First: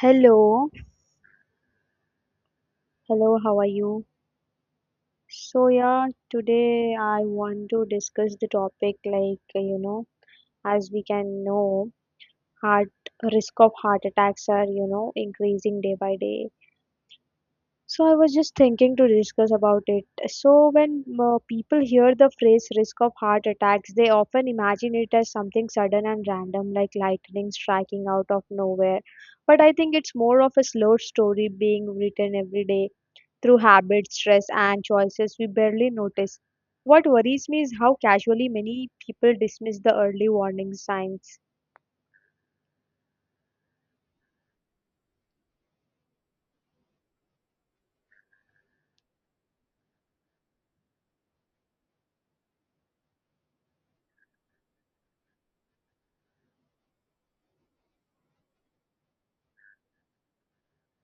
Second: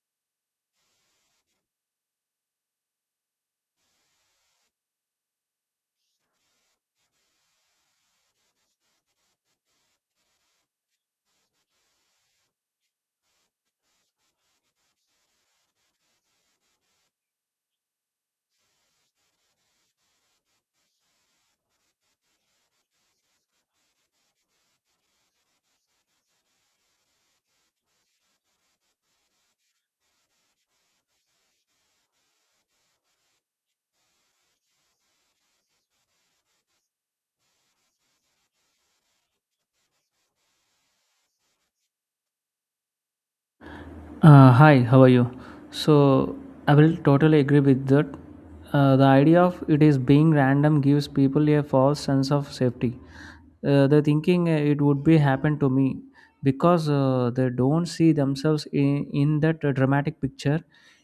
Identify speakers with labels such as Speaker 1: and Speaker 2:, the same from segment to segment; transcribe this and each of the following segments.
Speaker 1: Hello, hello, how are you? So today I want to discuss the topic like, as we can know, heart risk of heart attacks are, increasing day by day. So, I was just thinking to discuss about it. So, when people hear the phrase risk of heart attacks, they often imagine it as something sudden and random, like lightning striking out of nowhere. But I think it's more of a slow story being written every day through habits, stress, and choices we barely notice. What worries me is how casually many people dismiss the early warning signs.
Speaker 2: Hi, how are you? So, I will totally agree with that. The idea of it is being random gives people a false sense of safety. They're thinking it would be happen to me because they don't see themselves in that dramatic picture.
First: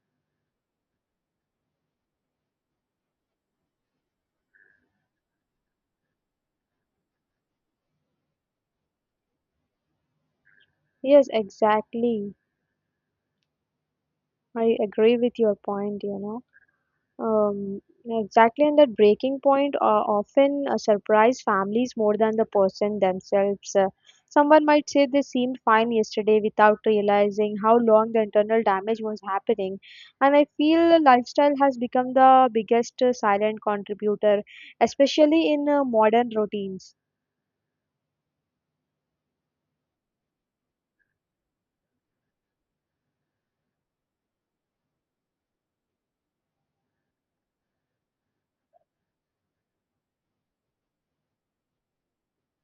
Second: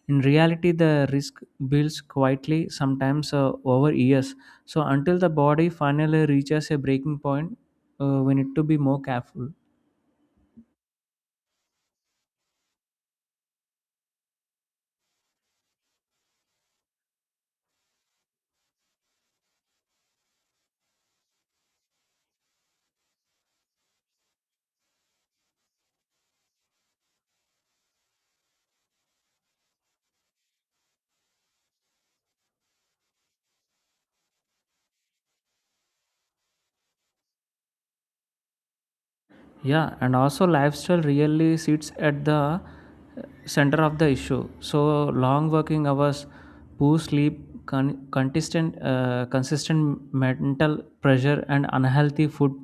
Speaker 2: In reality, the risk builds quietly, sometimes over years. So, until the body finally reaches a breaking point, we need to be more careful.
Speaker 1: Yes, exactly. I agree with your point, you know. Um, exactly, and that breaking point often surprise families more than the person themselves. Someone might say they seemed fine yesterday without realizing how long the internal damage was happening. And I feel lifestyle has become the biggest silent contributor, especially in modern routines.
Speaker 2: Yeah, and also lifestyle really sits at the center of the issue. So long working hours, poor sleep, consistent mental pressure, and unhealthy food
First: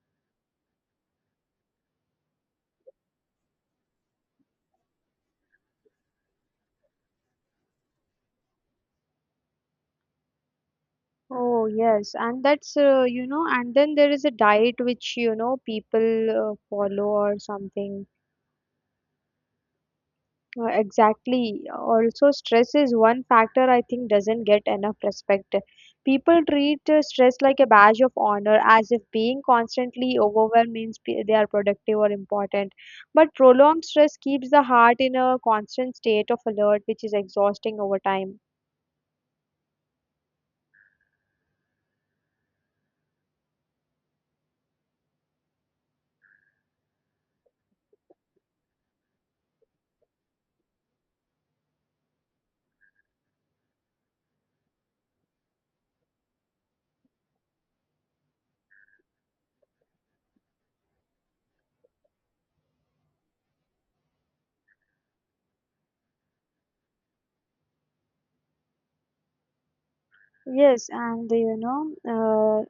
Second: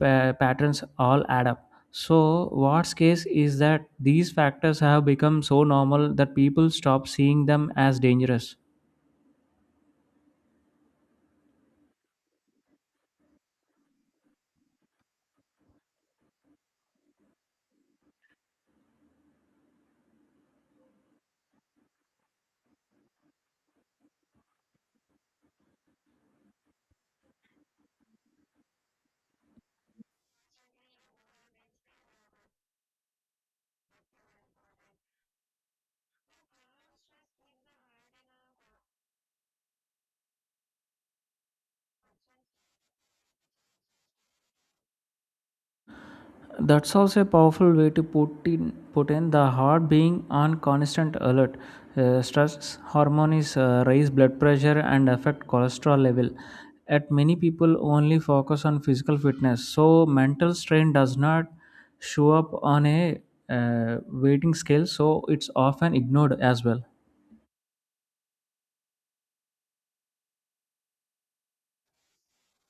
Speaker 2: patterns all add up. So what's case is that these factors have become so normal that people stop seeing them as dangerous.
Speaker 1: Oh yes, and that's and then there is a diet which you know people follow or something. Exactly. Also, stress is one factor I think doesn't get enough respect. People treat stress like a badge of honor, as if being constantly overwhelmed means they are productive or important. But prolonged stress keeps the heart in a constant state of alert, which is exhausting over time.
Speaker 2: That's also a powerful way to put in the heart being on constant alert. Stress hormones raise blood pressure and affect cholesterol level. At many people only focus on physical fitness, so mental strain does not show up on a weighting scale. So it's often ignored as well.
Speaker 1: Yes, and you know,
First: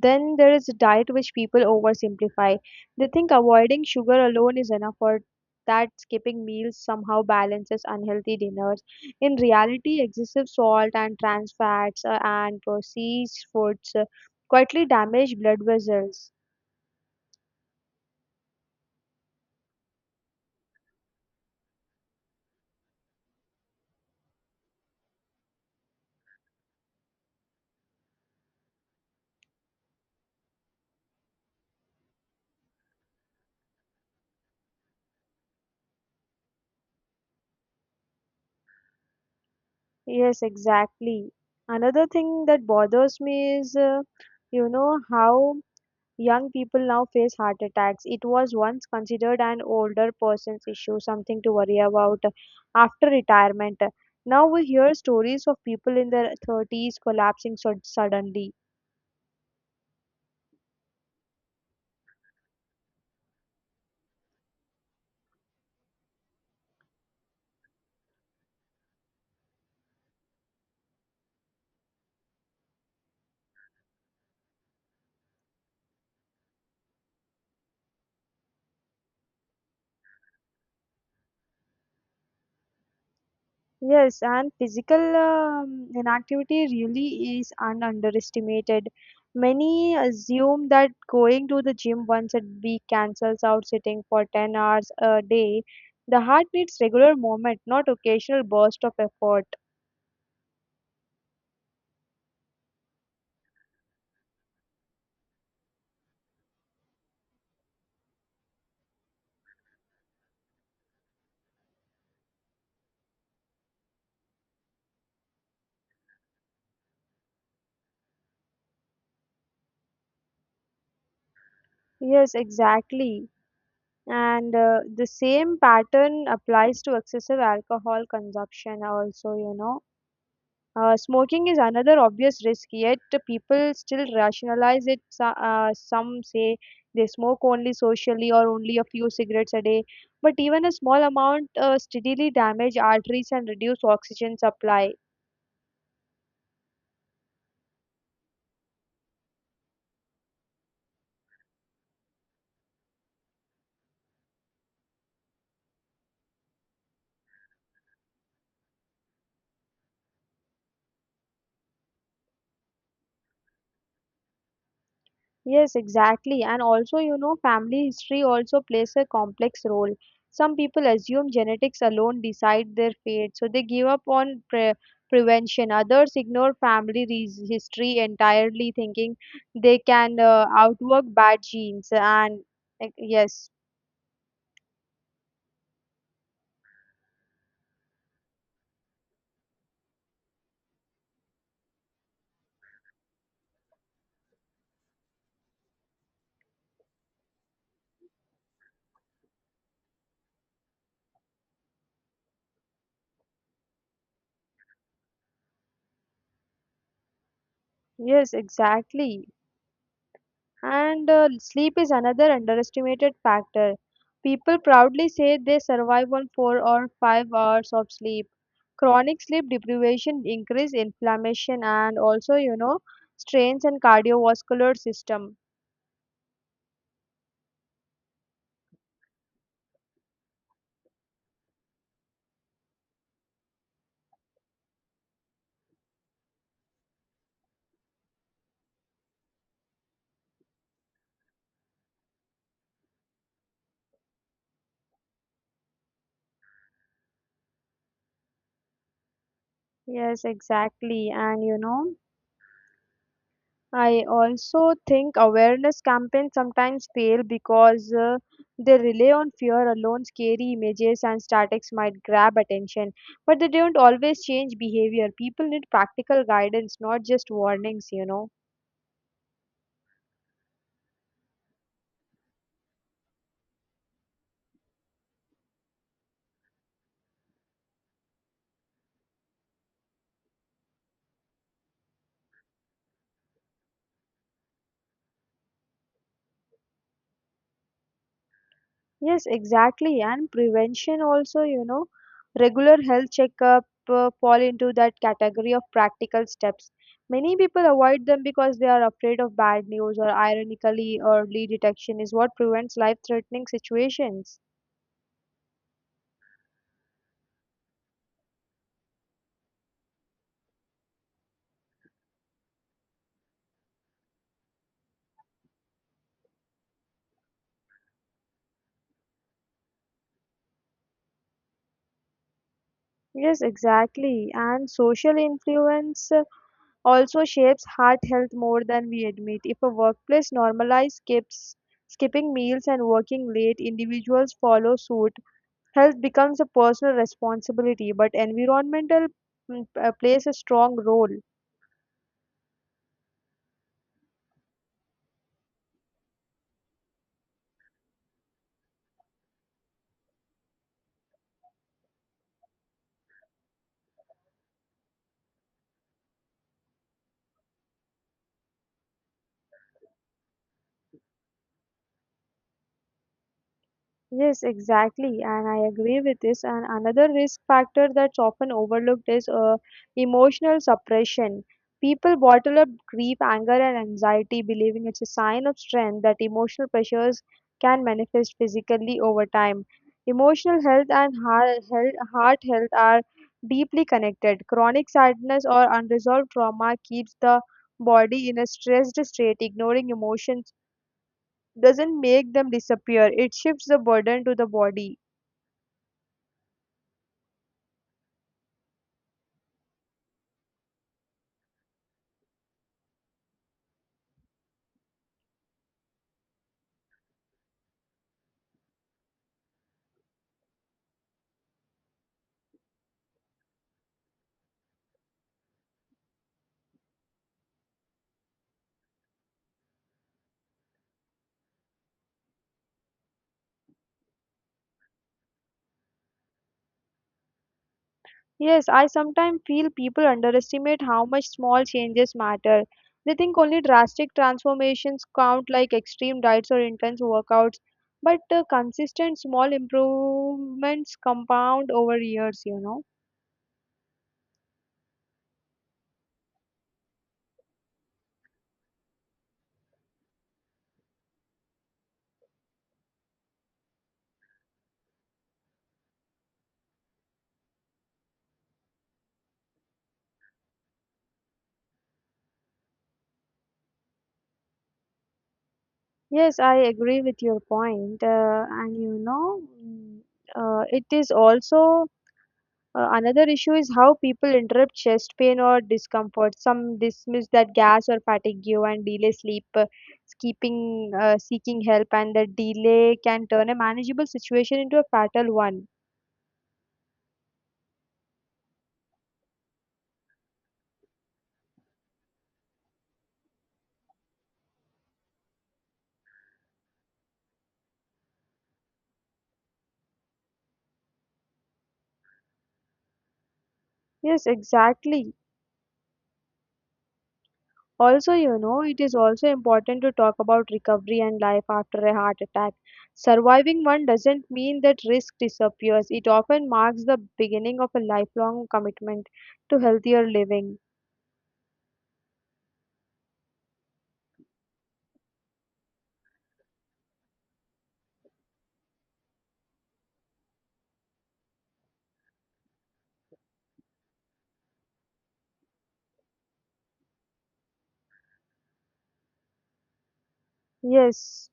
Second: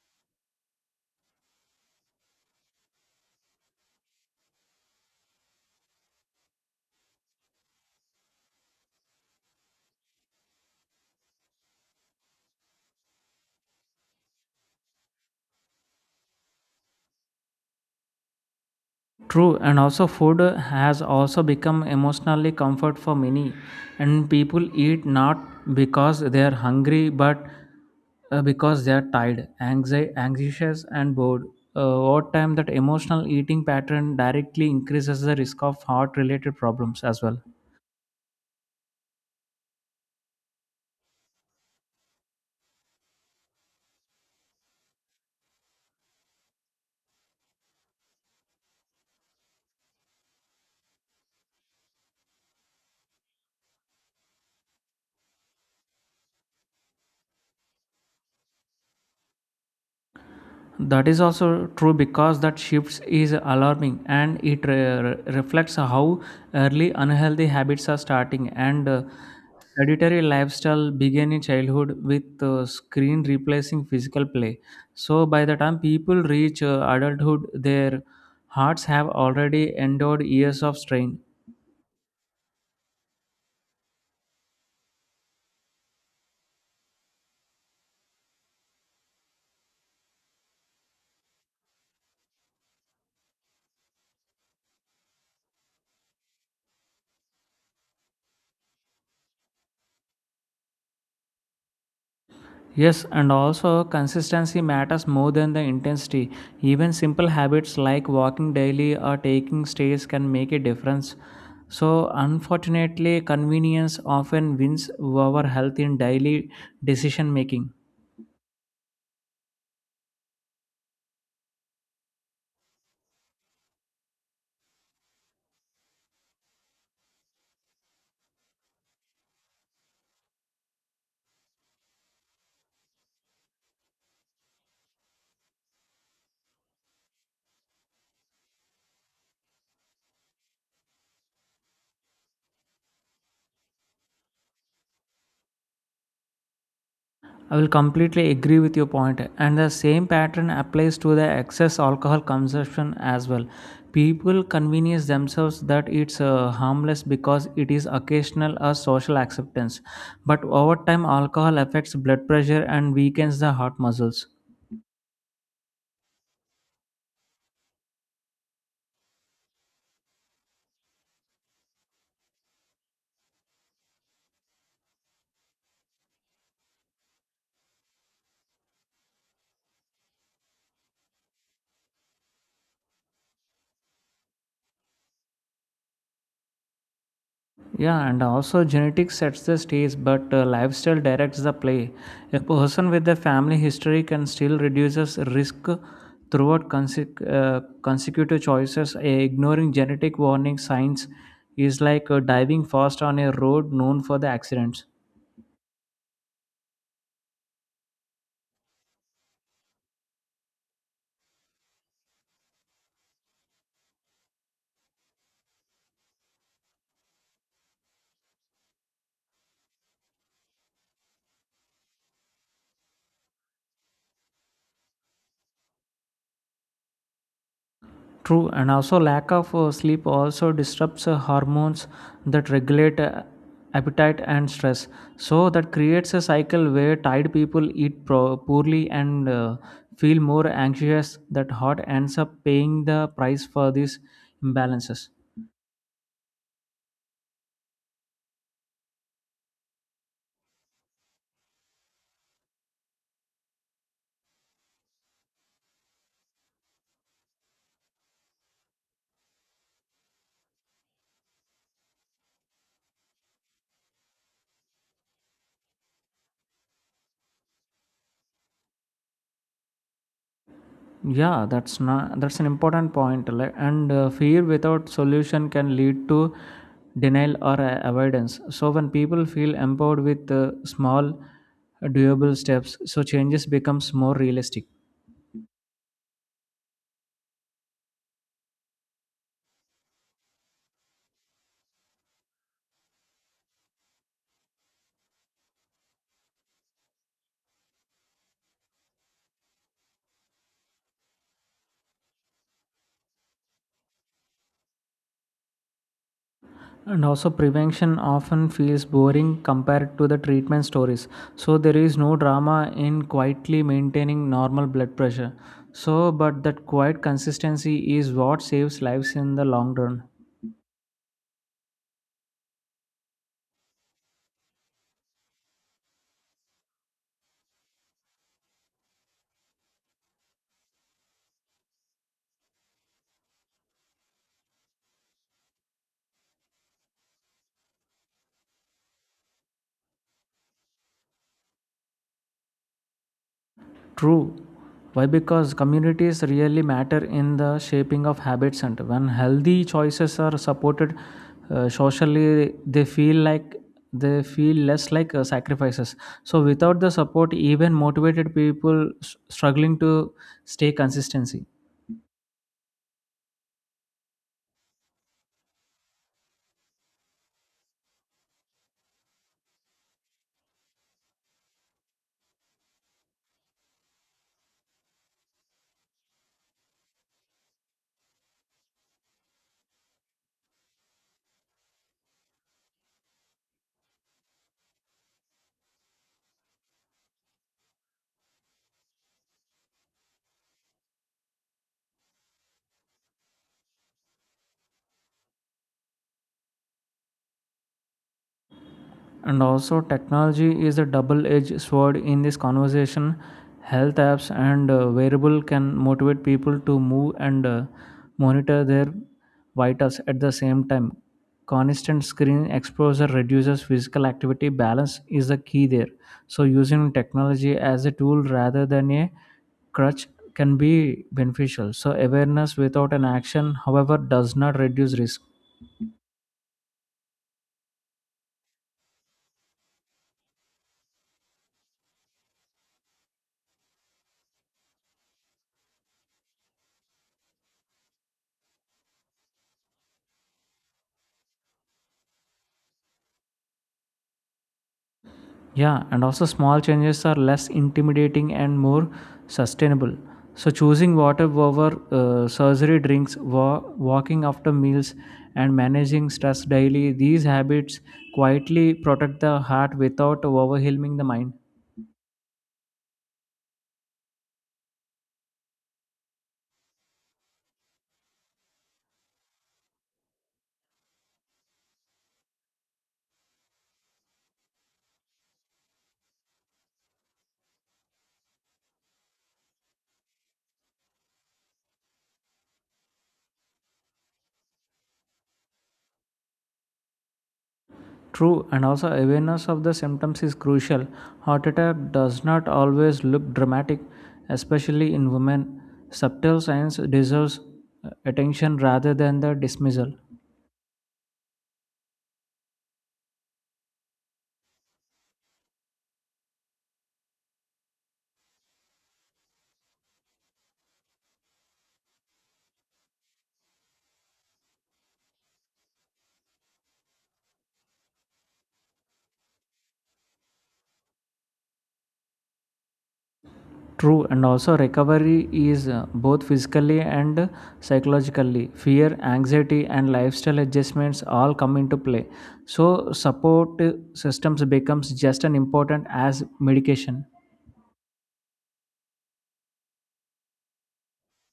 Speaker 1: then there is diet, which people oversimplify. They think avoiding sugar alone is enough, or that skipping meals somehow balances unhealthy dinners. In reality, excessive salt and trans fats and processed foods quietly damage blood vessels.
Speaker 2: True, and also food has also become emotionally comfort for many, and people eat not because they are hungry, but because they are tired, anxious, and bored. Over time, that emotional eating pattern directly increases the risk of heart-related problems as well.
Speaker 1: Yes, exactly. Another thing that bothers me is, you know, how young people now face heart attacks. It was once considered an older person's issue, something to worry about after retirement. Now we hear stories of people in their 30s collapsing so suddenly.
Speaker 2: That is also true because that shifts is alarming and it reflects how early unhealthy habits are starting and sedentary lifestyle began in childhood with screen replacing physical play, so by the time people reach adulthood their hearts have already endured years of strain.
Speaker 1: Yes, and physical inactivity really is underestimated. Many assume that going to the gym once a week cancels out sitting for 10 hours a day. The heart needs regular movement, not occasional burst of effort.
Speaker 2: Yes, and also consistency matters more than the intensity. Even simple habits like walking daily or taking stairs can make a difference. So, unfortunately, convenience often wins over health in daily decision making.
Speaker 1: Yes, exactly, and the same pattern applies to excessive alcohol consumption also, you know. Smoking is another obvious risk, yet the people still rationalize it. Some say they smoke only socially or only a few cigarettes a day, but even a small amount steadily damage arteries and reduce oxygen supply.
Speaker 2: I will completely agree with your point, and the same pattern applies to the excess alcohol consumption as well. People convince themselves that it's harmless because it is occasional or social acceptance, but over time, alcohol affects blood pressure and weakens the heart muscles.
Speaker 1: Yes, exactly. And also, you know, family history also plays a complex role. Some people assume genetics alone decide their fate, so they give up on prevention. Others ignore family history entirely, thinking they can outwork bad genes. And like, yes,
Speaker 2: Yeah, and also genetics sets the stage, but lifestyle directs the play. A person with a family history can still reduces risk throughout consecutive choices. Ignoring genetic warning signs is like diving fast on a road known for the accidents.
Speaker 1: yes, exactly. And sleep is another underestimated factor. People proudly say they survive on 4 or 5 hours of sleep. Chronic sleep deprivation increase inflammation and also, you know, strains and cardiovascular system.
Speaker 2: True, and also lack of sleep also disrupts hormones that regulate appetite and stress. So that creates a cycle where tired people eat poorly and feel more anxious. That hot ends up paying the price for these imbalances.
Speaker 1: Yes, exactly. And you know, I also think awareness campaigns sometimes fail because they rely on fear alone, scary images and statics might grab attention, but they don't always change behavior. People need practical guidance, not just warnings, you know.
Speaker 2: Yeah, that's not That's an important point. Like- And Fear without solution can lead to denial or avoidance. So when people feel empowered with small, doable steps, so changes becomes more realistic.
Speaker 1: Yes, exactly. And prevention also, you know, regular health checkup fall into that category of practical steps. Many people avoid them because they are afraid of bad news or ironically early detection is what prevents life-threatening situations.
Speaker 2: And also prevention often feels boring compared to the treatment stories. So there is no drama in quietly maintaining normal blood pressure. So, but that quiet consistency is what saves lives in the long run.
Speaker 1: Yes, exactly. And social influence also shapes heart health more than we admit. If a workplace normalizes skipping meals and working late, individuals follow suit. Health becomes a personal responsibility, but environmental plays a strong role.
Speaker 2: True. Why? Because communities really matter in the shaping of habits, and when healthy choices are supported socially, they feel less like sacrifices. So, without the support, even motivated people struggling to stay consistency.
Speaker 1: Yes, exactly, and I agree with this. And another risk factor that's often overlooked is emotional suppression. People bottle up grief, anger, and anxiety, believing it's a sign of strength that emotional pressures can manifest physically over time. Emotional health and heart health are deeply connected. Chronic sadness or unresolved trauma keeps the body in a stressed state, ignoring emotions doesn't make them disappear, it shifts the burden to the body.
Speaker 2: And also, technology is a double edged sword in this conversation. Health apps and wearable can motivate people to move and monitor their vitals at the same time. Constant screen exposure reduces physical activity. Balance is the key there. So, using technology as a tool rather than a crutch can be beneficial. So, awareness without an action, however, does not reduce risk.
Speaker 1: Yes, I sometimes feel people underestimate how much small changes matter. They think only drastic transformations count, like extreme diets or intense workouts, but consistent small improvements compound over years, you know.
Speaker 2: Yeah, and also small changes are less intimidating and more sustainable. So, choosing water over surgery drinks, walking after meals, and managing stress daily, these habits quietly protect the heart without overwhelming the mind.
Speaker 1: Yes, I agree with your point, and you know, mm, it is also another issue is how people interrupt chest pain or discomfort. Some dismiss that gas or fatigue and delay sleep, keeping, seeking help, and the delay can turn a manageable situation into a fatal one.
Speaker 2: True, and also awareness of the symptoms is crucial. Heart attack does not always look dramatic, especially in women. Subtle signs deserves attention rather than the dismissal.
Speaker 1: Yes, exactly. Also, you know, it is also important to talk about recovery and life after a heart attack. Surviving one doesn't mean that risk disappears, it often marks the beginning of a lifelong commitment to healthier living.
Speaker 2: True, and also recovery is both physically and psychologically. Fear, anxiety, and lifestyle adjustments all come into play. So, support systems becomes just as important as medication.
Speaker 1: Yes.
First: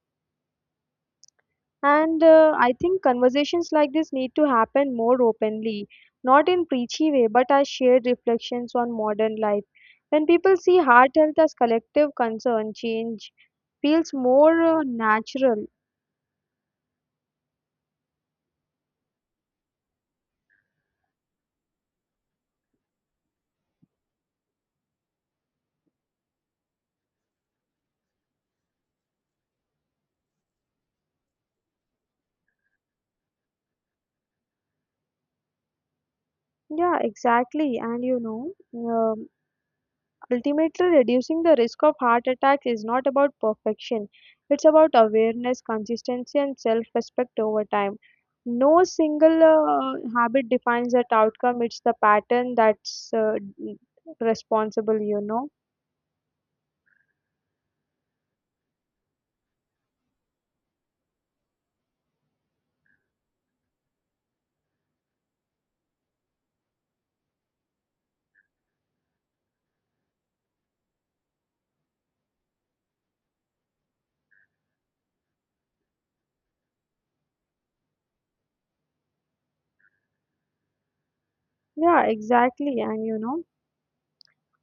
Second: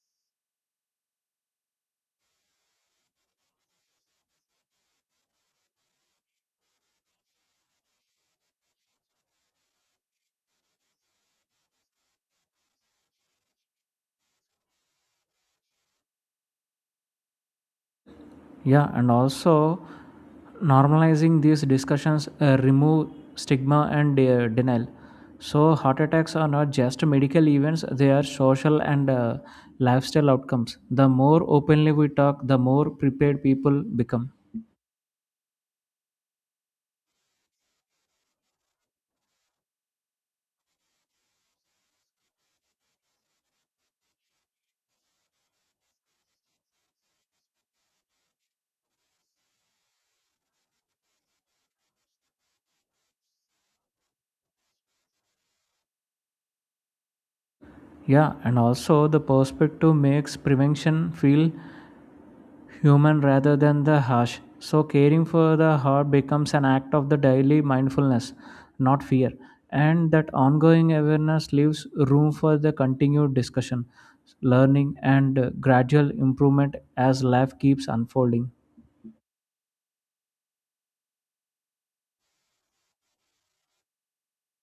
Speaker 1: And I think conversations like this need to happen more openly, not in preachy way, but as shared reflections on modern life. When people see heart health as collective concern, change feels more natural.
Speaker 2: Yeah, and also normalizing these discussions remove stigma and denial. So, heart attacks are not just medical events; they are social and lifestyle outcomes. The more openly we talk, the more prepared people become.
Speaker 1: Yeah, exactly. And you know, ultimately, reducing the risk of heart attacks is not about perfection, it's about awareness, consistency, and self respect over time. No single habit defines that outcome, it's the pattern that's responsible, you know.
Speaker 2: Yeah, and also the perspective makes prevention feel human rather than the harsh. So caring for the heart becomes an act of the daily mindfulness, not fear. And that ongoing awareness leaves room for the continued discussion, learning, and gradual improvement as life keeps unfolding.
Speaker 1: Yeah, exactly. And you know,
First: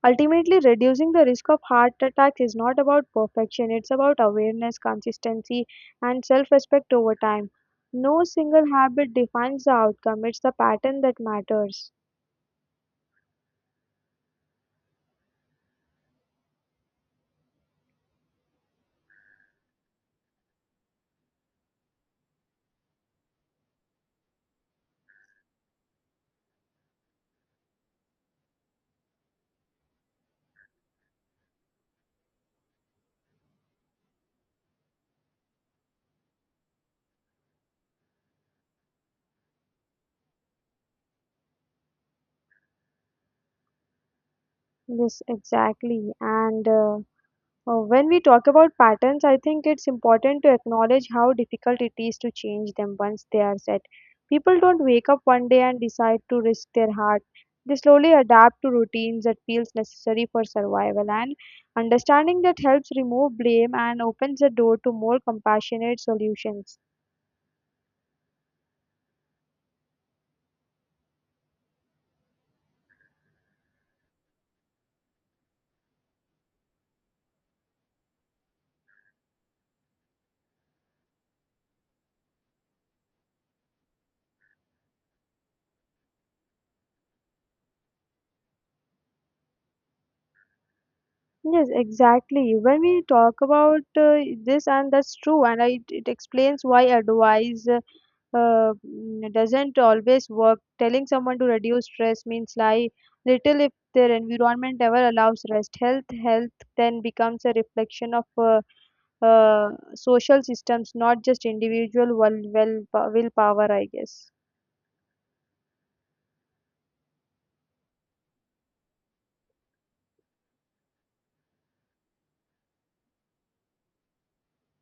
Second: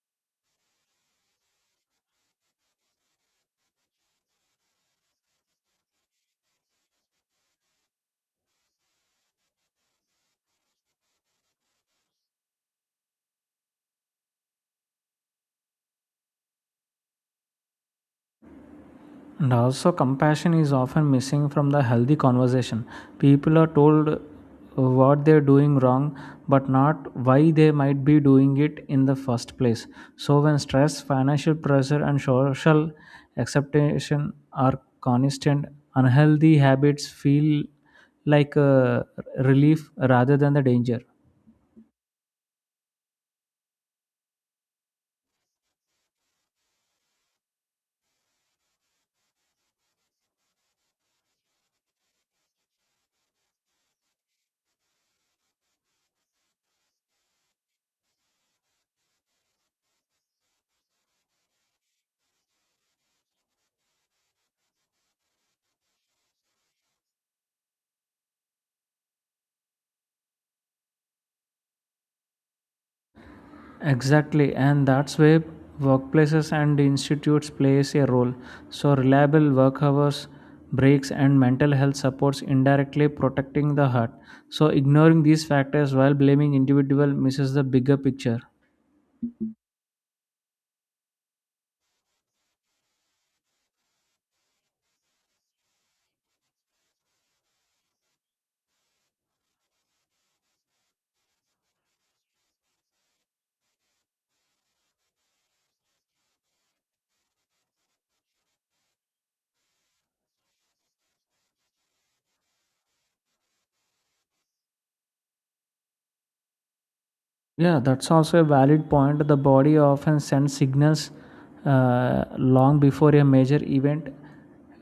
Speaker 1: ultimately, reducing the risk of heart attacks is not about perfection, it's about awareness, consistency, and self respect over time. No single habit defines the outcome, it's the pattern that matters.
Speaker 2: And also, compassion is often missing from the healthy conversation. People are told what they're doing wrong, but not why they might be doing it in the first place. So, when stress, financial pressure, and social acceptation are constant, unhealthy habits feel like a relief rather than the danger.
Speaker 1: Yes, exactly. And when we talk about patterns, I think it's important to acknowledge how difficult it is to change them once they are set. People don't wake up one day and decide to risk their heart. They slowly adapt to routines that feels necessary for survival and understanding that helps remove blame and opens the door to more compassionate solutions.
Speaker 2: Exactly, and that's where workplaces and institutes plays a role. So reliable work hours, breaks, and mental health supports indirectly protecting the heart. So ignoring these factors while blaming individual misses the bigger picture.
Speaker 1: Yes, exactly. When we talk about this, and that's true, and I, it explains why advice. Doesn't always work. Telling someone to reduce stress means lie little if their environment ever allows rest. Health then becomes a reflection of uh, uh, social systems, not just individual willpower, I guess.
Speaker 2: Yeah, that's also a valid point. The body often sends signals long before a major event.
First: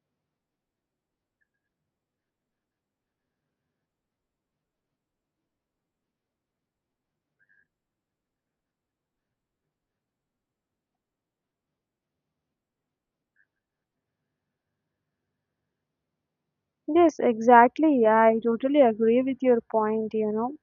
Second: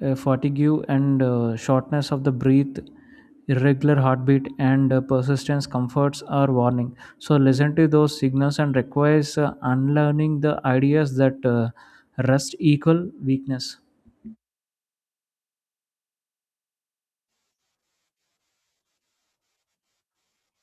Speaker 2: Fatigue and shortness of the breath, irregular heartbeat, and persistence comforts are warning. So listen to those signals and requires unlearning the ideas that rest equal weakness.
Speaker 1: Yes, exactly. I totally agree with your point, you know.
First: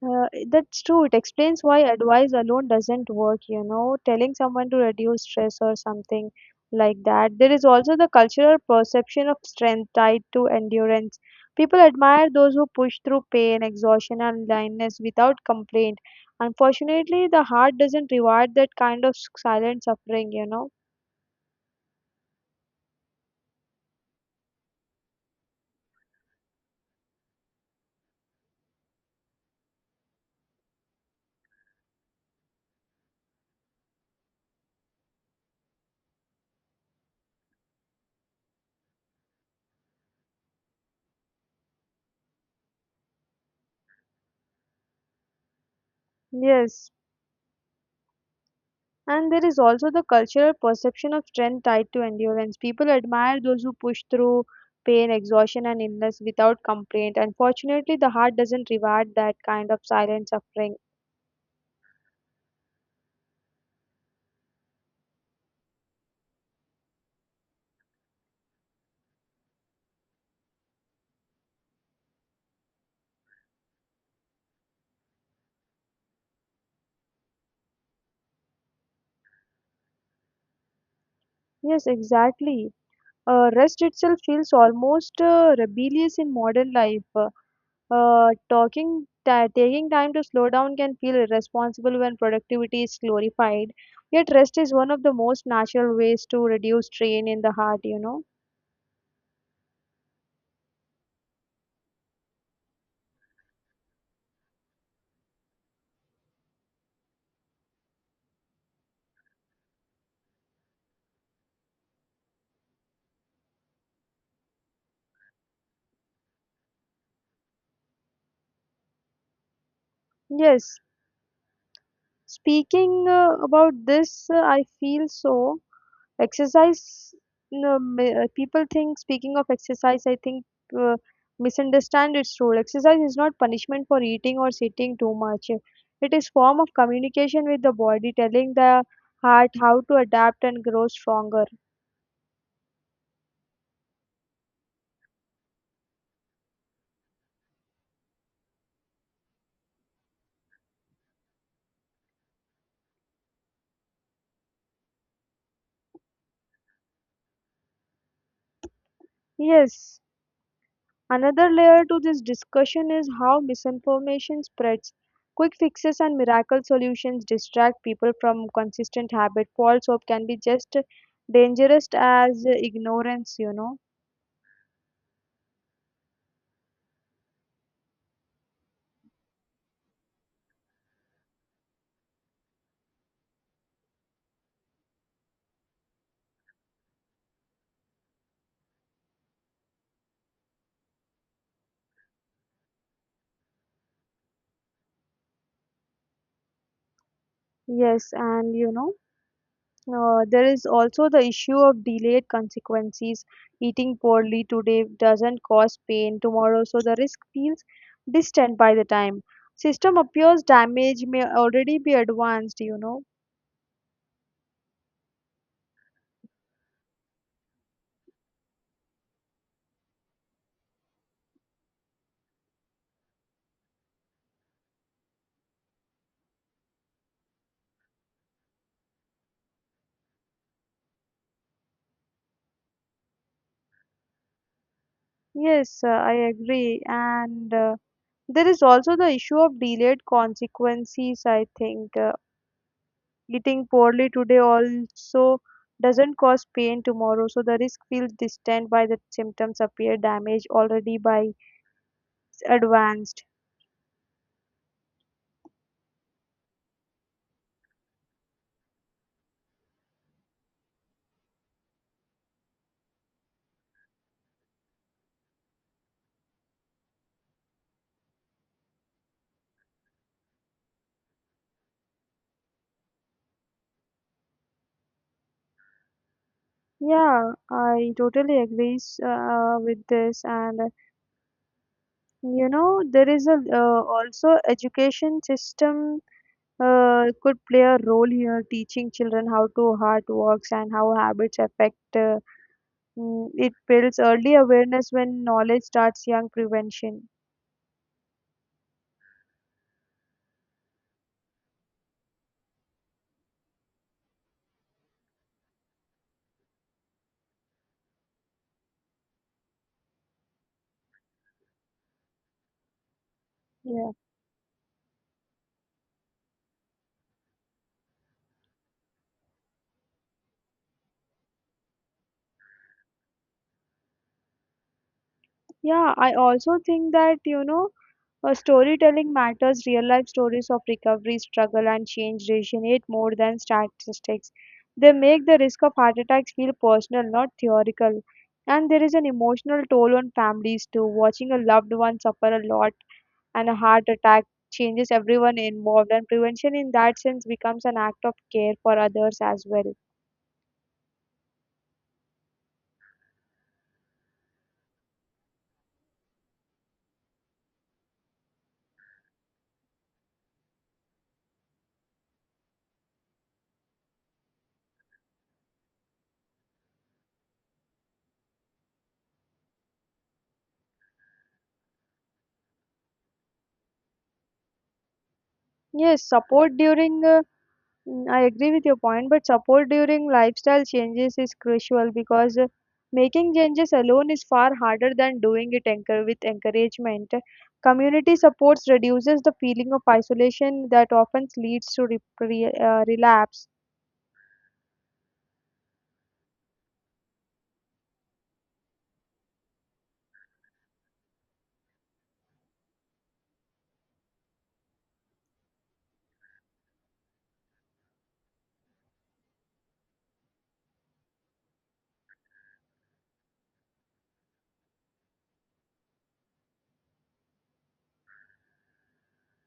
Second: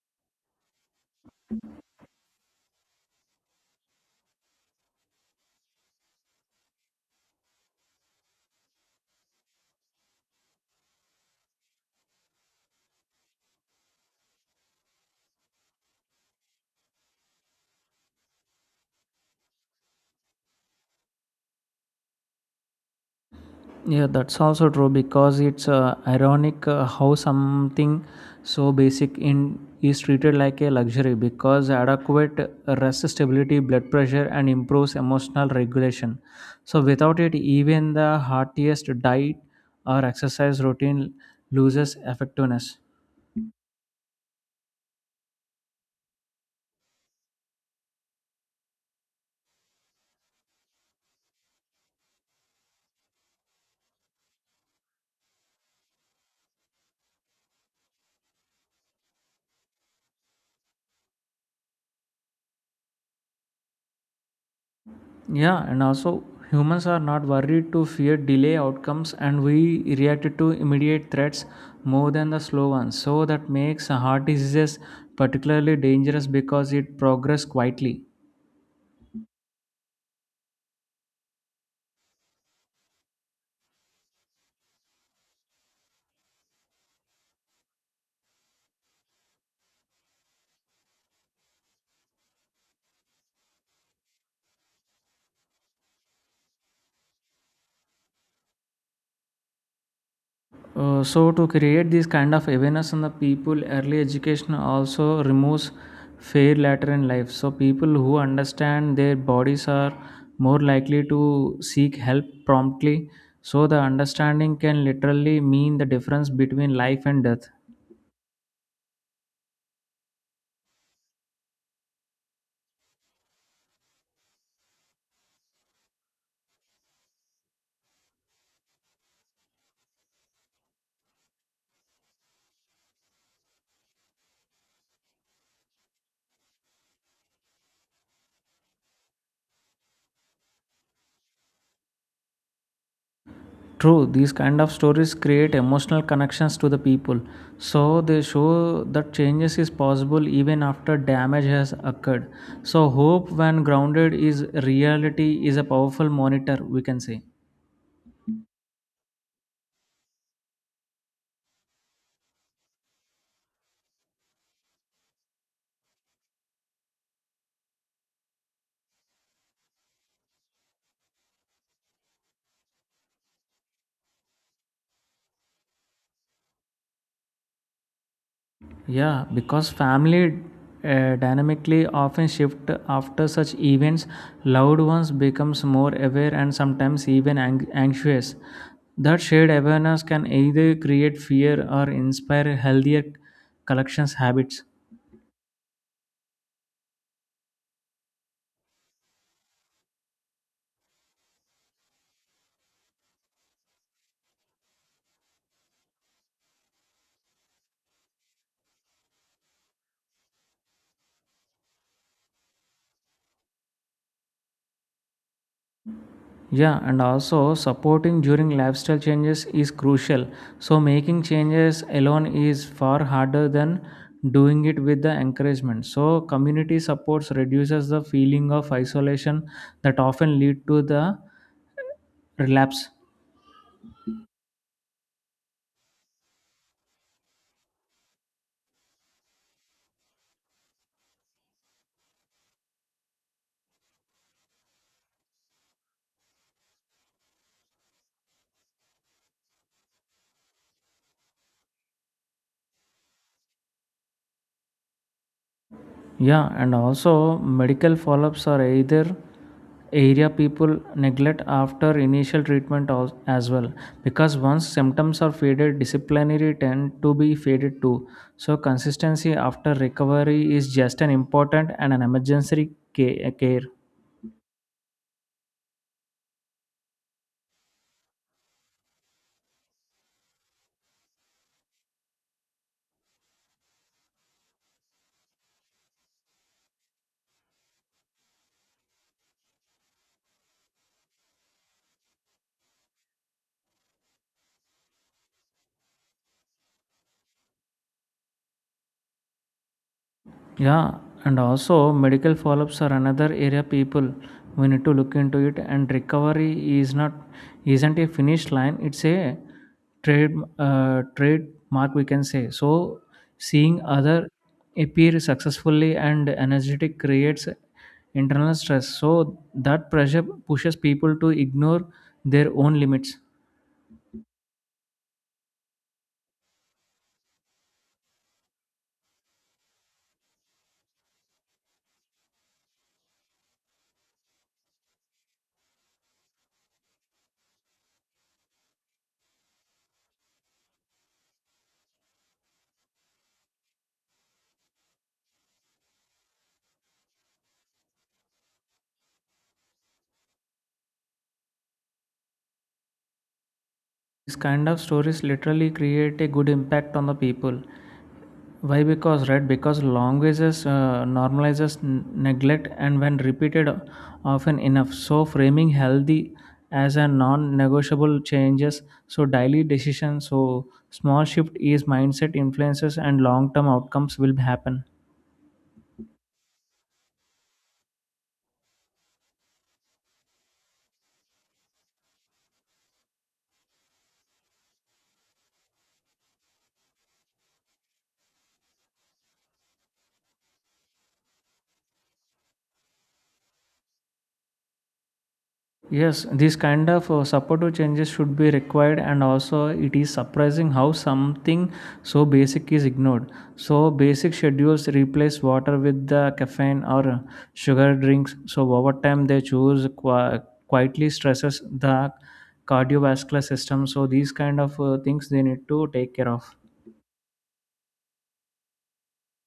Speaker 1: That's true. It explains why advice alone doesn't work, you know, telling someone to reduce stress or something like that. There is also the cultural perception of strength tied to endurance. People admire those who push through pain, exhaustion, and blindness without complaint. Unfortunately, the heart doesn't reward that kind of silent suffering, you know.
Speaker 2: Yeah, that's also true because it's ironic how something so basic in is treated like a luxury because adequate rest stability, blood pressure, and improves emotional regulation. So without it, even the heartiest diet or exercise routine loses effectiveness.
Speaker 1: Yes. And there is also the cultural perception of strength tied to endurance. People admire those who push through pain, exhaustion, and illness without complaint. Unfortunately, the heart doesn't reward that kind of silent suffering.
Speaker 2: Yeah, and also humans are not worried to fear delay outcomes and we reacted to immediate threats more than the slow ones. So that makes heart diseases particularly dangerous because it progress quietly.
Speaker 1: Yes, exactly. Rest itself feels almost rebellious in modern life. Talking, ta Taking time to slow down can feel irresponsible when productivity is glorified. Yet, rest is one of the most natural ways to reduce strain in the heart, you know.
Speaker 2: So to create this kind of awareness on the people, early education also removes fear later in life. So people who understand their bodies are more likely to seek help promptly. So the understanding can literally mean the difference between life and death.
Speaker 1: Yes, speaking about this, I feel so. Exercise, no, ma- people think, Speaking of exercise, I think uh, misunderstand its role. Exercise is not punishment for eating or sitting too much. It is form of communication with the body, telling the heart how to adapt and grow stronger.
Speaker 2: True, these kind of stories create emotional connections to the people. So they show that changes is possible even after damage has occurred. So hope when grounded is reality is a powerful monitor we can say.
Speaker 1: Yes, another layer to this discussion is how misinformation spreads. Quick fixes and miracle solutions distract people from consistent habit. False hope can be just dangerous as ignorance, you know.
Speaker 2: Yeah, because family dynamically often shift after such events, loved ones becomes more aware and sometimes even anxious. That shared awareness can either create fear or inspire healthier collections habits.
Speaker 1: Yes, and you know, there is also the issue of delayed consequences. Eating poorly today doesn't cause pain tomorrow, so the risk feels distant by the time. System appears damage may already be advanced, you know.
Speaker 2: Yeah, and also supporting during lifestyle changes is crucial. So making changes alone is far harder than doing it with the encouragement. So community supports reduces the feeling of isolation that often lead to the relapse.
Speaker 1: Yes, I agree. And there is also the issue of delayed consequences, I think. Eating poorly today also doesn't cause pain tomorrow, so the risk feels distant by the symptoms appear damaged already by advanced.
Speaker 2: Yeah, and also medical follow ups are either area people neglect after initial treatment as well because once symptoms are faded disciplinary tend to be faded too, so consistency after recovery is just an important and an emergency care.
Speaker 1: Yeah, I totally agree with this. And you know, there is a also education system could play a role here, teaching children how to heart works and how habits affect. It builds early awareness when knowledge starts young prevention.
Speaker 2: Yeah, and also medical follow-ups are another area people we need to look into it, and recovery is not isn't a finish line, it's a trade trademark we can say, so seeing
Speaker 1: Yeah.
Speaker 2: other appear successfully and energetic creates internal stress, so that pressure pushes people to ignore their own limits.
Speaker 1: Yeah, I also think that, you know, storytelling matters. Real life stories of recovery, struggle, and change resonate more than statistics. They make the risk of heart attacks feel personal, not theoretical. And there is an emotional toll on families too. Watching a loved one suffer a lot and a heart attack changes everyone involved, and prevention in that sense becomes an act of care for others as well.
Speaker 2: These kind of stories literally create a good impact on the people. Why because Right, because languages normalizes neglect and when repeated often enough, so framing healthy as a non-negotiable changes, so daily decisions so small shift is mindset influences and long-term outcomes will happen.
Speaker 1: Yes, I agree with your point, but support during lifestyle changes is crucial because making changes alone is far harder than doing it with encouragement. Community supports reduces the feeling of isolation that often leads to relapse.
Speaker 2: Yes, this kind of supportive changes should be required, and also it is surprising how something so basic is ignored. So, basic schedules replace water with the caffeine or sugar drinks. So, over time, they choose quietly stresses the cardiovascular system. So, these kind of things they need to take care of.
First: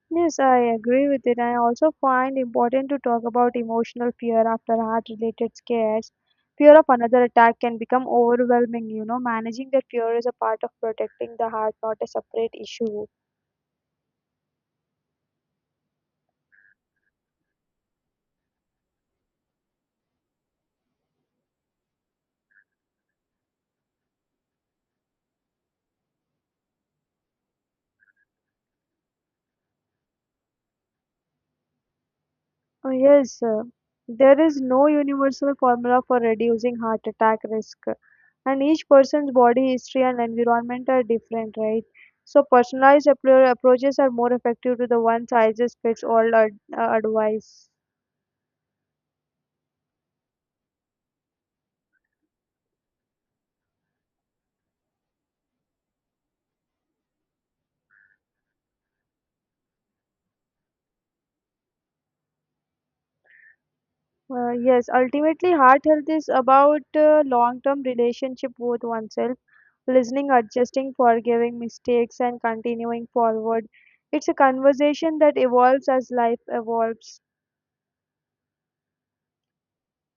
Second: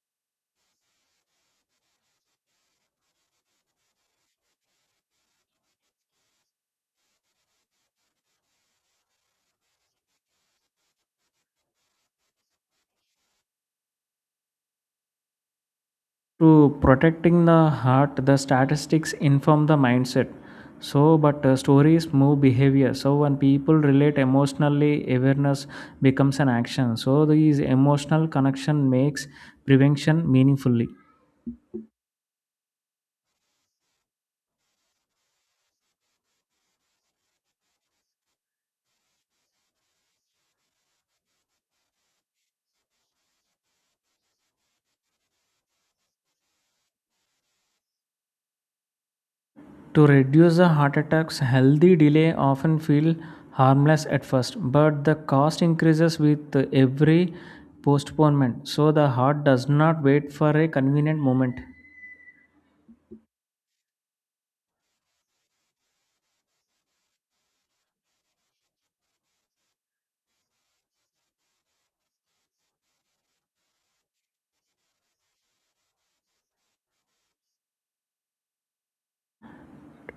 Speaker 1: Yes, I agree with it. I also find important to talk about emotional fear after heart-related scares. Fear of another attack can become overwhelming, you know. Managing that fear is a part of protecting the heart, not a separate issue.
Speaker 2: To protecting the heart, the statistics inform the mindset. So, but stories move behavior. So, when people relate emotionally, awareness becomes an action. So, these emotional connection makes prevention meaningfully.
Speaker 1: Oh, yes, there is no universal formula for reducing heart attack risk, and each person's body history and environment are different, right? So, personalized approaches are more effective to the one size fits all advice.
Speaker 2: To reduce the heart attacks, healthy delay often feel harmless at first, but the cost increases with every postponement. So, the heart does not wait for a convenient moment.
Speaker 1: Yes, ultimately, heart health is about long term relationship with oneself, listening, adjusting, forgiving mistakes, and continuing forward. It's a conversation that evolves as life evolves.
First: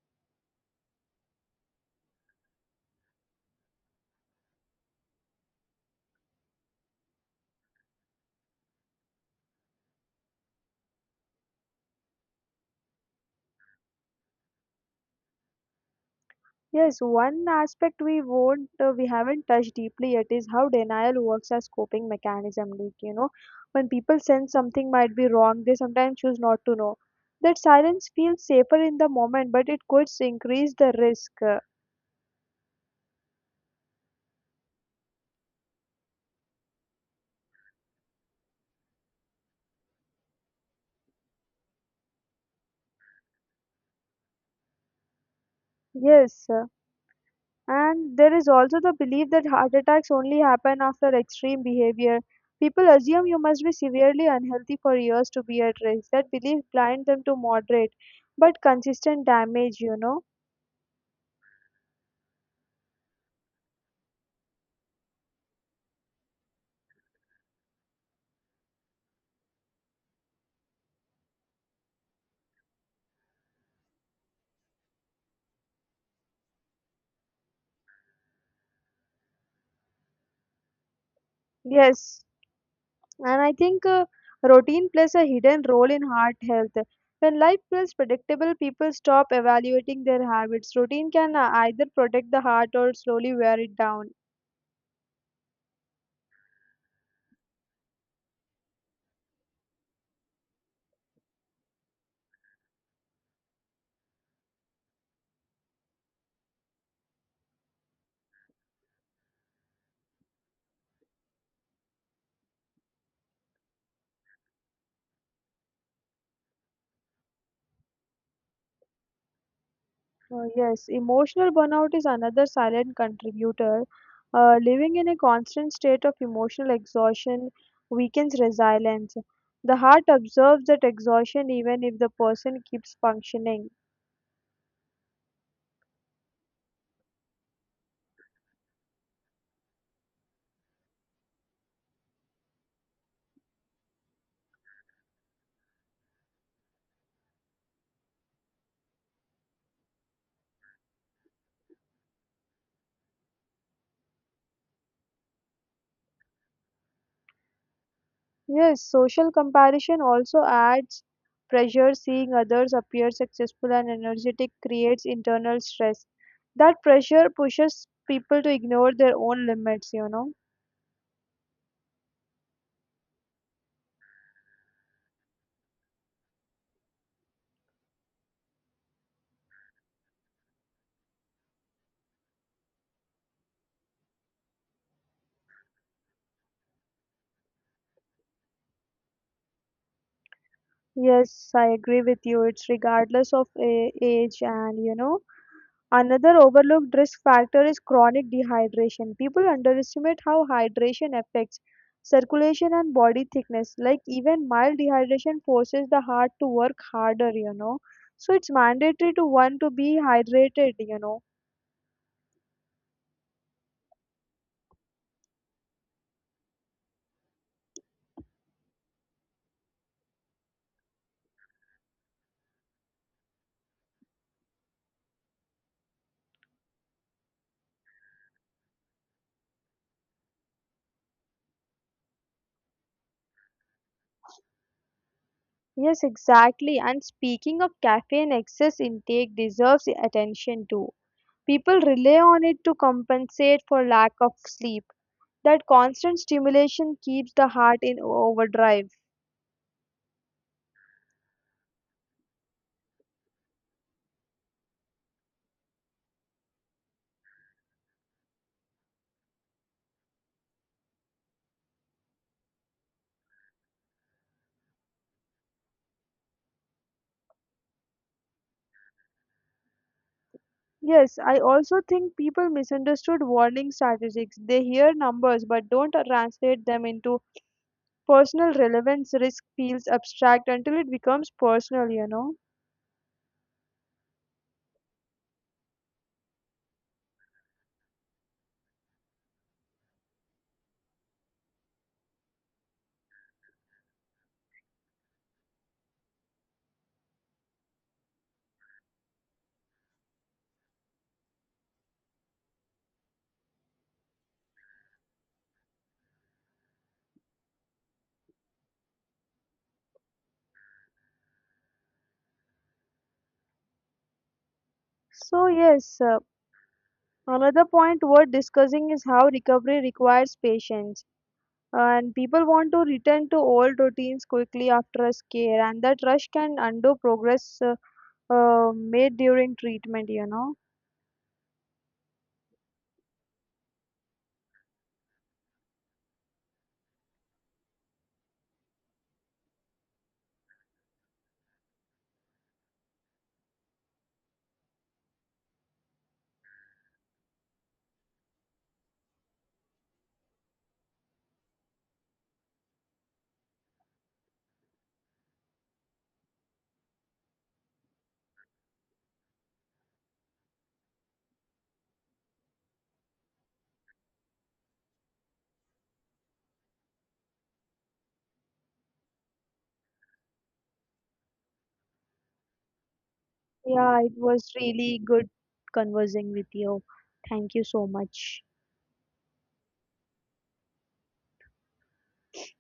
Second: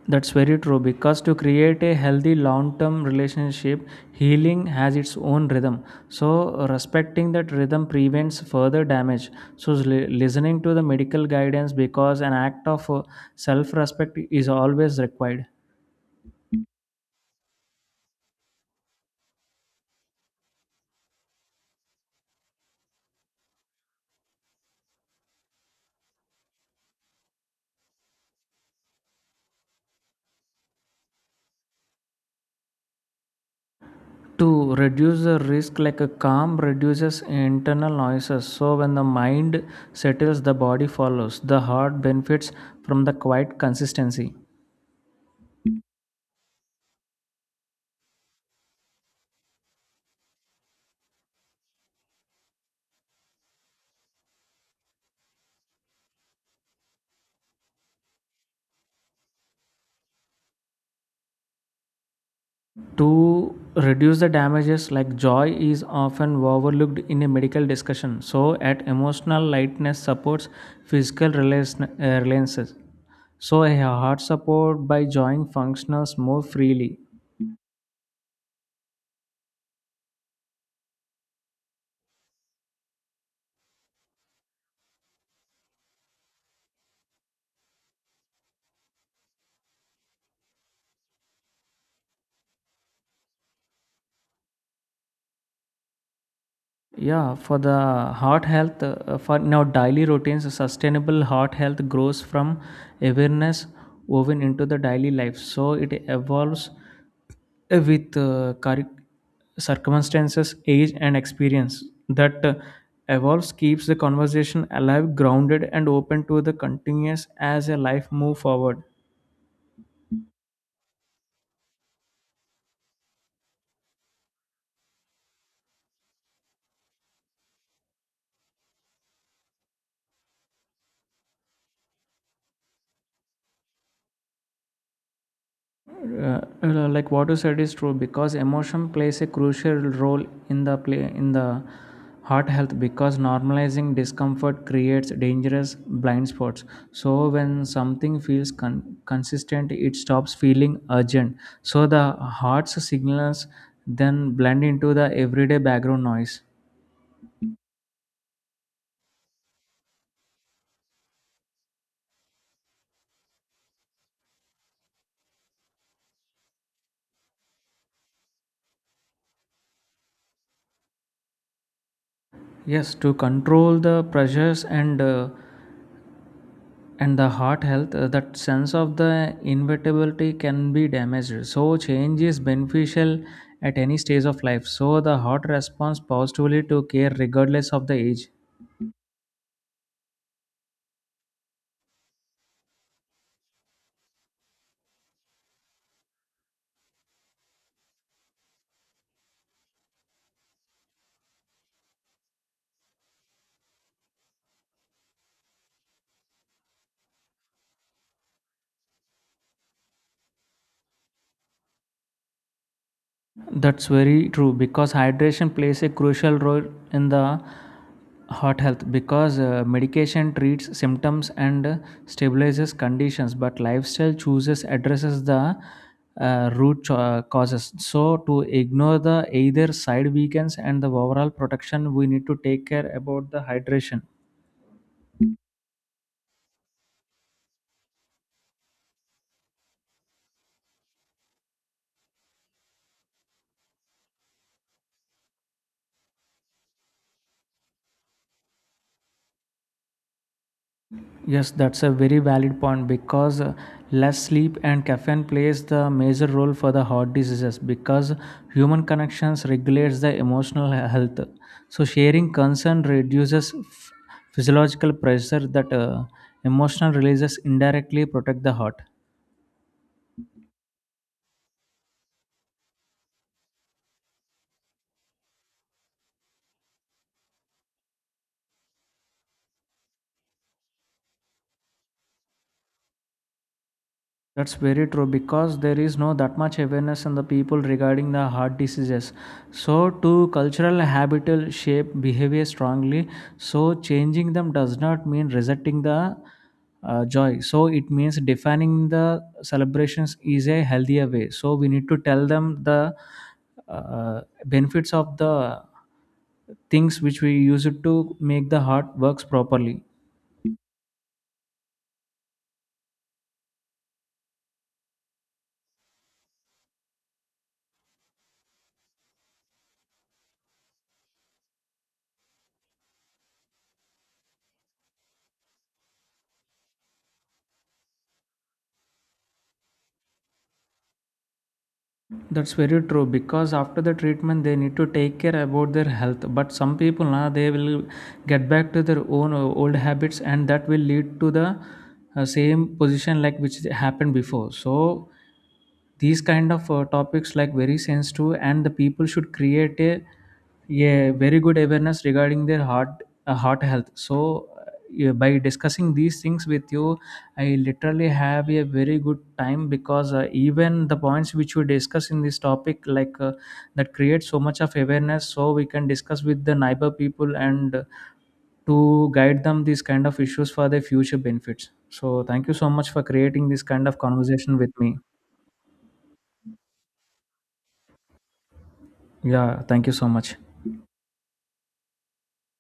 Speaker 2: That's very true because to create a healthy long term relationship, healing has its own rhythm. So, respecting that rhythm prevents further damage. So, listening to the medical guidance because an act of self respect is always required.
Speaker 1: Yes, one aspect we haven't touched deeply yet is how denial works as coping mechanism. Like you know, when people sense something might be wrong, they sometimes choose not to know. That silence feels safer in the moment, but it could increase the risk.
Speaker 2: To reduce the risk, like a calm reduces internal noises. So, when the mind settles, the body follows. The heart benefits from the quiet consistency.
Speaker 1: Yes. And there is also the belief that heart attacks only happen after extreme behavior. People assume you must be severely unhealthy for years to be at risk. That belief blinds them to moderate but consistent damage, you know.
Speaker 2: To reduce the damages, like joy is often overlooked in a medical discussion, so at emotional lightness supports physical reliances, so a heart support by joying functions more freely.
Speaker 1: Yes, and I think routine plays a hidden role in heart health. When life feels predictable, people stop evaluating their habits. Routine can either protect the heart or slowly wear it down.
Speaker 2: Yeah, for the heart health, for now daily routines, sustainable heart health grows from awareness woven into the daily life. So it evolves with circumstances, age, and experience. That evolves keeps the conversation alive, grounded, and open to the continuous as a life move forward.
Speaker 1: Yes, emotional burnout is another silent contributor. Living in a constant state of emotional exhaustion weakens resilience. The heart observes that exhaustion even if the person keeps functioning.
Speaker 2: Like what you said is true because emotion plays a crucial role in the play in the heart health, because normalizing discomfort creates dangerous blind spots, so when something feels consistent it stops feeling urgent, so the heart's signals then blend into the everyday background noise.
Speaker 1: Yes, social comparison also adds pressure. Seeing others appear successful and energetic creates internal stress. That pressure pushes people to ignore their own limits, you know.
Speaker 2: Yes, to control the pressures and the heart health, that sense of the inevitability can be damaged, so change is beneficial at any stage of life, so the heart responds positively to care regardless of the age.
Speaker 1: Yes, I agree with you. It's regardless of age, and you know, another overlooked risk factor is chronic dehydration. People underestimate how hydration affects circulation and body thickness. Like, even mild dehydration forces the heart to work harder, you know. So, it's mandatory to one to be hydrated, you know.
Speaker 2: That's very true because hydration plays a crucial role in the heart health because medication treats symptoms and stabilizes conditions but lifestyle chooses addresses the root causes, so to ignore the either side weakens and the overall protection we need to take care about the hydration.
Speaker 1: Yes, exactly. And speaking of caffeine, excess intake deserves attention too. People rely on it to compensate for lack of sleep that constant stimulation keeps the heart in overdrive.
Speaker 2: Yes, that's a very valid point because less sleep and caffeine plays the major role for the heart diseases because human connections regulates the emotional health. So sharing concern reduces physiological pressure that emotional releases indirectly protect the heart.
Speaker 1: Yes, I also think people misunderstood warning statistics. They hear numbers but don't translate them into personal relevance. Risk feels abstract until it becomes personal, you know.
Speaker 2: That's very true because there is no that much awareness in the people regarding the heart diseases. So, to cultural habitual shape behavior strongly. So, changing them does not mean resenting the joy. So, it means defining the celebrations is a healthier way. So, we need to tell them the benefits of the things which we use it to make the heart works properly.
Speaker 1: So, yes, another point worth discussing is how recovery requires patience. And people want to return to old routines quickly after a scare, and that rush can undo progress made during treatment, you know.
Speaker 2: That's very true because after the treatment they need to take care about their health. But some people na they will get back to their own old habits and that will lead to the same position like which happened before. So these kind of topics like very sensitive and the people should create a very good awareness regarding their heart health. So yeah, by discussing these things with you I literally have a very good time because even the points which we discuss in this topic that creates so much of awareness so we can discuss with the neighbor people and to guide them these kind of issues for their future benefits, so thank you so much for creating this kind of
Speaker 1: Yeah, it was
Speaker 2: conversation with me.
Speaker 1: really good conversing with you. Thank you so much.
Speaker 2: Yeah, thank you so much.